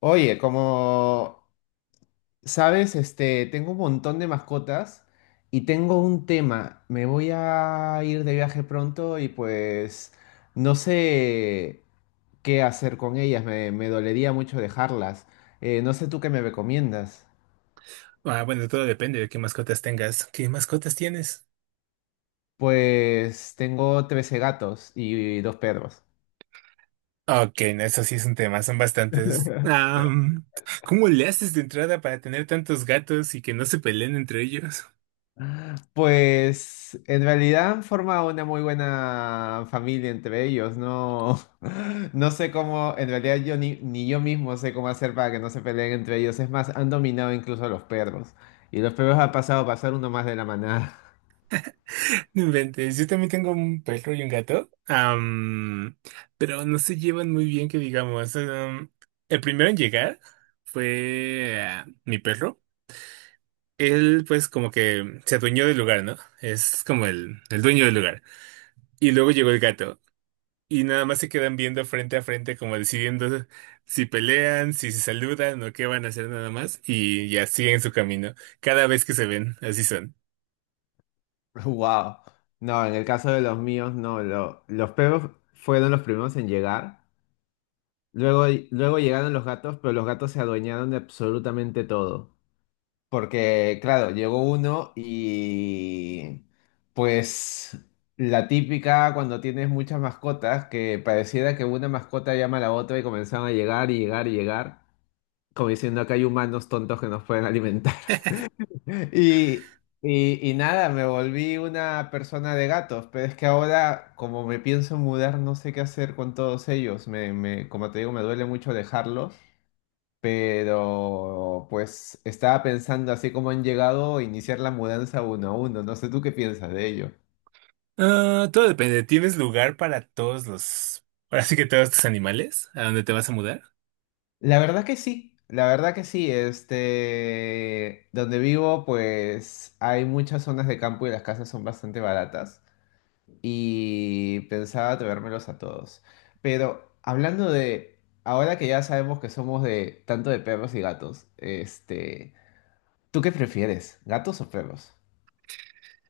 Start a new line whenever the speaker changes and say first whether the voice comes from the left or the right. left: Oye, como sabes, tengo un montón de mascotas y tengo un tema. Me voy a ir de viaje pronto y pues no sé qué hacer con ellas. Me dolería mucho dejarlas. No sé tú qué me recomiendas.
right: Ah, bueno, todo depende de qué mascotas tengas. ¿Qué mascotas tienes?
left: Pues tengo 13 gatos y dos perros.
right: Ok, no, eso sí es un tema, son bastantes. ¿Cómo le haces de entrada para tener tantos gatos y que no se peleen entre ellos?
left: Pues en realidad han formado una muy buena familia entre ellos. No, no sé cómo, en realidad yo ni yo mismo sé cómo hacer para que no se peleen entre ellos. Es más, han dominado incluso a los perros. Y los perros han pasado a ser uno más de la manada.
right: No inventes, yo también tengo un perro y un gato, pero no se llevan muy bien, que digamos. El primero en llegar fue mi perro. Él, pues, como que se adueñó del lugar, ¿no? Es como el dueño del lugar. Y luego llegó el gato. Y nada más se quedan viendo frente a frente, como decidiendo si pelean, si se saludan o qué van a hacer nada más. Y ya siguen su camino. Cada vez que se ven, así son.
left: Wow. No, en el caso de los míos, no. Los perros fueron los primeros en llegar. Luego, luego llegaron los gatos, pero los gatos se adueñaron de absolutamente todo. Porque, claro, llegó uno y pues la típica cuando tienes muchas mascotas, que pareciera que una mascota llama a la otra y comenzaron a llegar y llegar y llegar, como diciendo que hay humanos tontos que nos pueden alimentar. Y nada, me volví una persona de gatos, pero es que ahora como me pienso mudar, no sé qué hacer con todos ellos. Como te digo, me duele mucho dejarlos. Pero pues estaba pensando así como han llegado a iniciar la mudanza uno a uno. No sé tú qué piensas de ello.
right: Ah, todo depende. ¿Tienes lugar para todos los... ahora sí que todos tus animales? ¿A dónde te vas a mudar?
left: La verdad que sí, la verdad que sí. Donde vivo, pues hay muchas zonas de campo y las casas son bastante baratas. Y pensaba traérmelos a todos. Pero hablando de, ahora que ya sabemos que somos de tanto de perros y gatos, ¿tú qué prefieres, gatos o perros?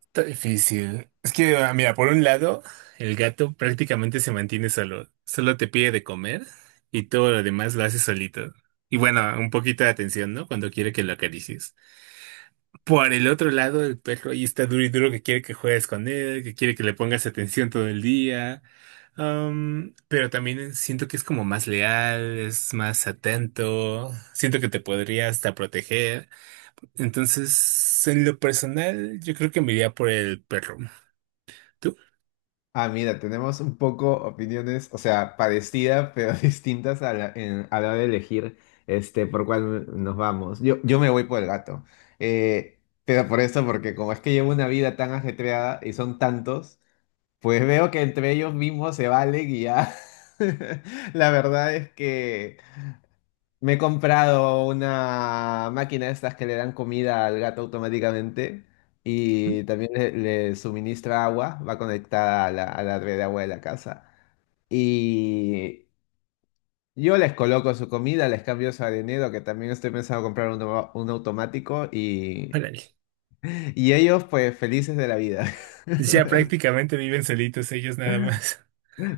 right: Está difícil. Es que, mira, por un lado, el gato prácticamente se mantiene solo. Solo te pide de comer y todo lo demás lo hace solito. Y bueno, un poquito de atención, ¿no? Cuando quiere que lo acaricies. Por el otro lado, el perro ahí está duro y duro que quiere que juegues con él, que quiere que le pongas atención todo el día. Pero también siento que es como más leal, es más atento, siento que te podría hasta proteger. Entonces, en lo personal, yo creo que me iría por el perro. ¿Tú?
left: Ah, mira, tenemos un poco opiniones, o sea, parecidas, pero distintas a la hora de elegir por cuál nos vamos. Yo me voy por el gato. Eh, pero por eso, porque como es que llevo una vida tan ajetreada y son tantos, pues veo que entre ellos mismos se valen y ya. La verdad es que me he comprado una máquina de estas que le dan comida al gato automáticamente y también le suministra agua, va conectada a la red de agua de la casa. Y yo les coloco su comida, les cambio su arenero, que también estoy pensando comprar un automático y,
right: Órale.
left: y ellos pues felices de la vida.
right: Ya prácticamente viven solitos ellos nada más.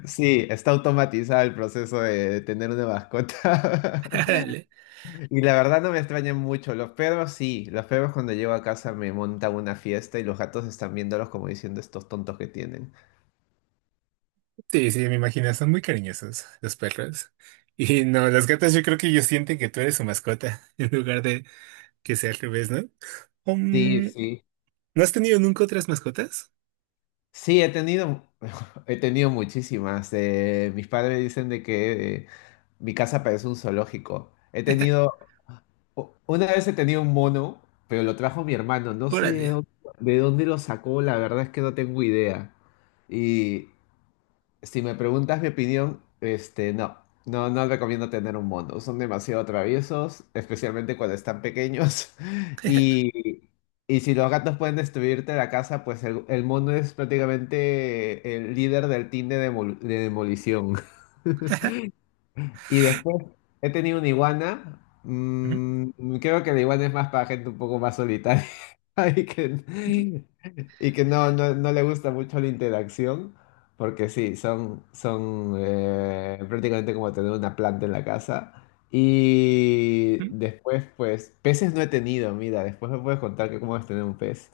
left: Sí, está automatizado el proceso de tener una mascota.
right: Órale.
left: Y la verdad no me extrañan mucho. Los perros sí. Los perros cuando llego a casa me montan una fiesta y los gatos están viéndolos como diciendo estos tontos que tienen.
right: Sí, sí, me imagino, son muy cariñosos los perros. Y no, los gatos yo creo que ellos sienten que tú eres su mascota en lugar de que sea al revés, ¿no?
left: Sí,
right: Um,
left: sí.
right: ¿No has tenido nunca otras mascotas?
left: Sí, he tenido, he tenido muchísimas. Mis padres dicen de que mi casa parece un zoológico. He tenido, u- una vez he tenido un mono, pero lo trajo mi hermano. No sé
right: Órale.
left: de dónde, lo sacó, la verdad es que no tengo idea. Y si me preguntas mi opinión, no, no, no recomiendo tener un mono. Son demasiado traviesos, especialmente cuando están pequeños. Y, y si los gatos pueden destruirte la casa, pues el mono es prácticamente el líder del team de demolición. Y después he tenido una iguana.
right: Ujú,
left: Creo que la iguana es más para gente un poco más solitaria. Y que, y que no, no, no le gusta mucho la interacción, porque sí, son, son prácticamente como tener una planta en la casa. Y
right: ujú.
left: después, pues, peces no he tenido, mira, después me puedes contar que cómo es tener un pez.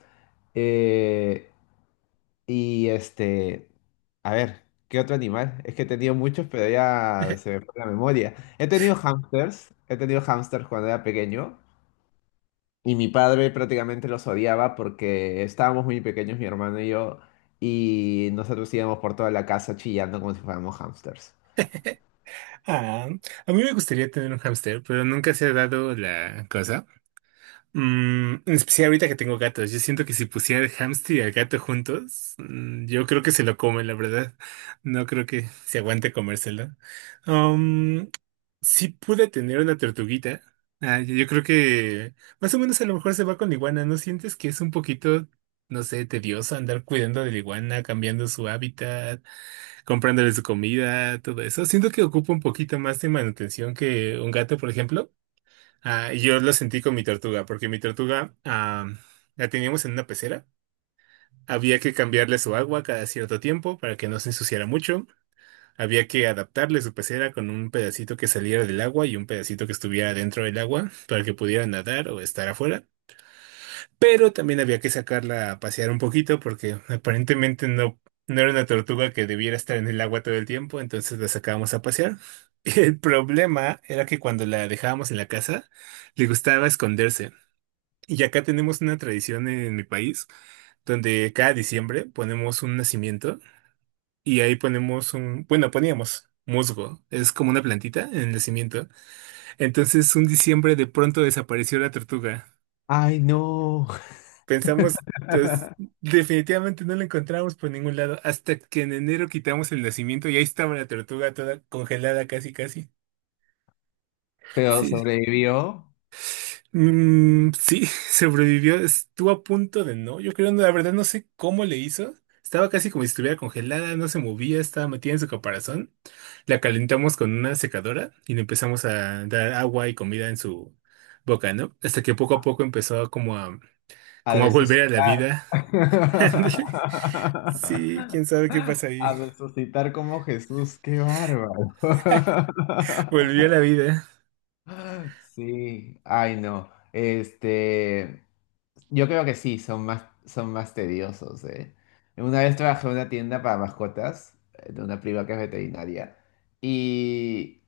left: Eh, y a ver, ¿qué otro animal? Es que he tenido muchos, pero ya se me fue la memoria. He tenido hamsters cuando era pequeño. Y mi padre prácticamente los odiaba porque estábamos muy pequeños, mi hermano y yo, y nosotros íbamos por toda la casa chillando como si fuéramos hámsters.
right: Ah, a mí me gustaría tener un hámster, pero nunca se ha dado la cosa. Mm, en especial ahorita que tengo gatos, yo siento que si pusiera el hámster y el gato juntos, mm, yo creo que se lo come, la verdad. No creo que se aguante comérselo. Um, sí pude tener una tortuguita. Ah, yo creo que más o menos a lo mejor se va con la iguana. ¿No sientes que es un poquito, no sé, tedioso andar cuidando de la iguana, cambiando su hábitat, comprándole su comida, todo eso? Siento que ocupa un poquito más de manutención que un gato, por ejemplo. Ah, y yo lo sentí con mi tortuga, porque mi tortuga la teníamos en una pecera. Había que cambiarle su agua cada cierto tiempo para que no se ensuciara mucho. Había que adaptarle su pecera con un pedacito que saliera del agua y un pedacito que estuviera dentro del agua para que pudiera nadar o estar afuera. Pero también había que sacarla a pasear un poquito porque aparentemente no era una tortuga que debiera estar en el agua todo el tiempo, entonces la sacábamos a pasear. El problema era que cuando la dejábamos en la casa, le gustaba esconderse. Y acá tenemos una tradición en mi país donde cada diciembre ponemos un nacimiento y ahí ponemos un, bueno, poníamos musgo, es como una plantita en el nacimiento. Entonces un diciembre de pronto desapareció la tortuga.
left: ¡Ay, no!
right: Pensamos, pues, definitivamente no la encontramos por ningún lado hasta que en enero quitamos el nacimiento y ahí estaba la tortuga toda congelada casi casi.
left: Pero
right: Sí,
left: sobrevivió
right: mm, sí, sobrevivió. Estuvo a punto de no. Yo creo, la verdad, no sé cómo le hizo. Estaba casi como si estuviera congelada, no se movía, estaba metida en su caparazón. La calentamos con una secadora y le empezamos a dar agua y comida en su boca, ¿no? Hasta que poco a poco empezó a
left: a
right: como a volver a la
left: resucitar.
right: vida. Ándale. Sí, quién sabe qué pasa ahí.
left: A resucitar como Jesús, qué bárbaro.
right: Volvió a la vida.
left: Sí, ay no. Yo creo que sí, son más tediosos, ¿eh? Una vez trabajé en una tienda para mascotas, de una prima que es veterinaria, y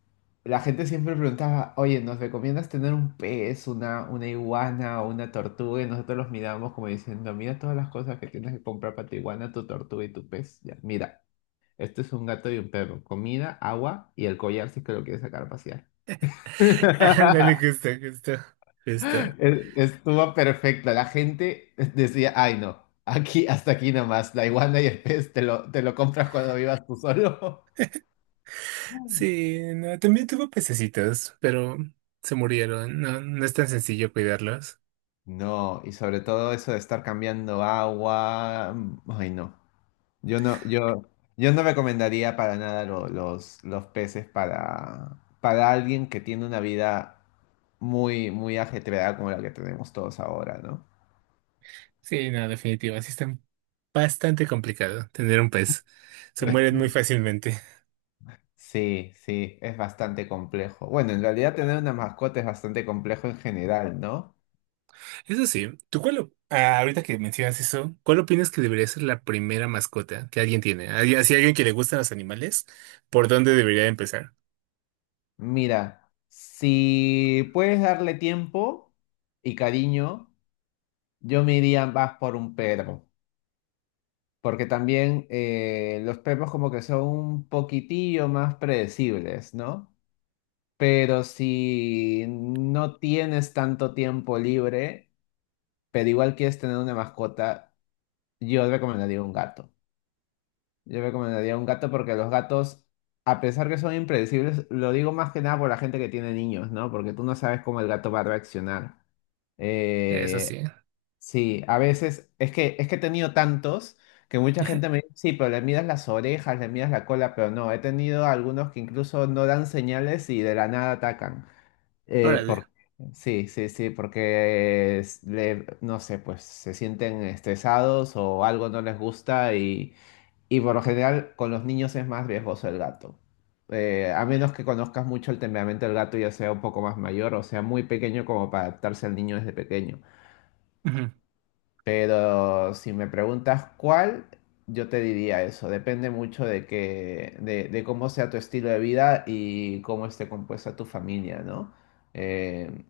left: la gente siempre preguntaba, oye, ¿nos recomiendas tener un pez, una iguana o una tortuga? Y nosotros los mirábamos como diciendo, mira todas las cosas que tienes que comprar para tu iguana, tu tortuga y tu pez. Ya, mira, esto es un gato y un perro, comida, agua y el collar si es que lo quieres sacar a pasear.
right: Ándale, justo, justo, justo.
left: Estuvo perfecto. La gente decía, ay no, aquí hasta aquí nomás, la iguana y el pez te lo compras cuando vivas tú solo.
right: Sí, no, también tuvo pececitos, pero se murieron. No, no es tan sencillo cuidarlos.
left: No, y sobre todo eso de estar cambiando agua. Ay no. Yo no, yo no recomendaría para nada los peces para alguien que tiene una vida muy, muy ajetreada como la que tenemos todos ahora, ¿no?
right: Sí, no, definitivo. Sí, está bastante complicado tener un pez. Se mueren muy fácilmente.
left: Sí, sí, es bastante complejo. Bueno, en realidad tener una mascota es bastante complejo en general, ¿no?
right: Eso sí, ¿tú cuál, ah, ahorita que mencionas eso, cuál opinas que debería ser la primera mascota que alguien tiene? Si alguien que le gustan los animales, ¿por dónde debería empezar?
left: Mira, si puedes darle tiempo y cariño, yo me iría más por un perro, porque también los perros como que son un poquitillo más predecibles, ¿no? Pero si no tienes tanto tiempo libre, pero igual quieres tener una mascota, yo recomendaría un gato. Yo recomendaría un gato porque los gatos, a pesar que son impredecibles, lo digo más que nada por la gente que tiene niños, ¿no? Porque tú no sabes cómo el gato va a reaccionar.
right: Eso
left: Eh,
right: sí.
left: sí, a veces es que he tenido tantos que mucha gente me dice, sí, pero le miras las orejas, le miras la cola, pero no, he tenido algunos que incluso no dan señales y de la nada atacan. Eh,
right: Órale.
left: por- sí, sí, sí, porque no sé, pues se sienten estresados o algo no les gusta y por lo general, con los niños es más riesgoso el gato. A menos que conozcas mucho el temperamento del gato, ya sea un poco más mayor o sea muy pequeño como para adaptarse al niño desde pequeño.
right: Ujú,
left: Pero si me preguntas cuál, yo te diría eso. Depende mucho de cómo sea tu estilo de vida y cómo esté compuesta tu familia, ¿no? Eh,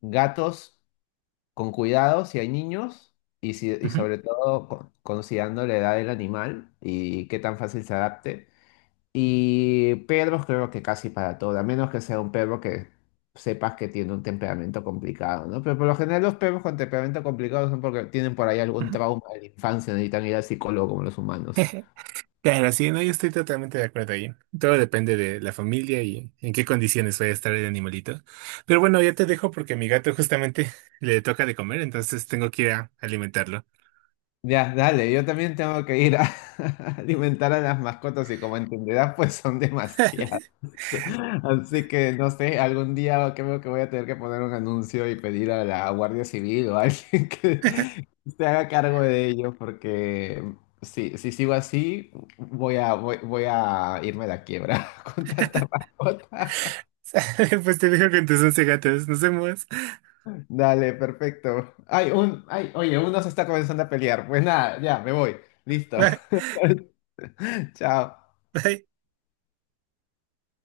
left: Gatos con cuidado si hay niños y, si- y
right: ujú,
left: sobre todo considerando la edad del animal y qué tan fácil se adapte. Y perros creo que casi para todo, a menos que sea un perro que sepas que tiene un temperamento complicado, ¿no? Pero por lo general los perros con temperamento complicado son porque tienen por ahí algún
right: ujú.
left: trauma de la infancia, necesitan ir al psicólogo como los humanos.
right: Claro, sí, no, yo estoy totalmente de acuerdo ahí. Todo depende de la familia y en qué condiciones vaya a estar el animalito. Pero bueno, ya te dejo porque a mi gato justamente le toca de comer, entonces tengo que ir a alimentarlo.
left: Ya, dale, yo también tengo que ir a alimentar a las mascotas y como entenderás, pues son demasiadas. Así que no sé, algún día creo que voy a tener que poner un anuncio y pedir a la Guardia Civil o a alguien que se haga cargo de ello, porque si sigo así, voy a irme a la quiebra con tanta mascota.
right: Pues te dejo con tus 11 gatos. Nos vemos.
left: Dale, perfecto. Ay, ay, oye, uno se está comenzando a pelear. Pues nada, ya, me voy. Listo.
right: Bye,
left: Chao.
right: bye.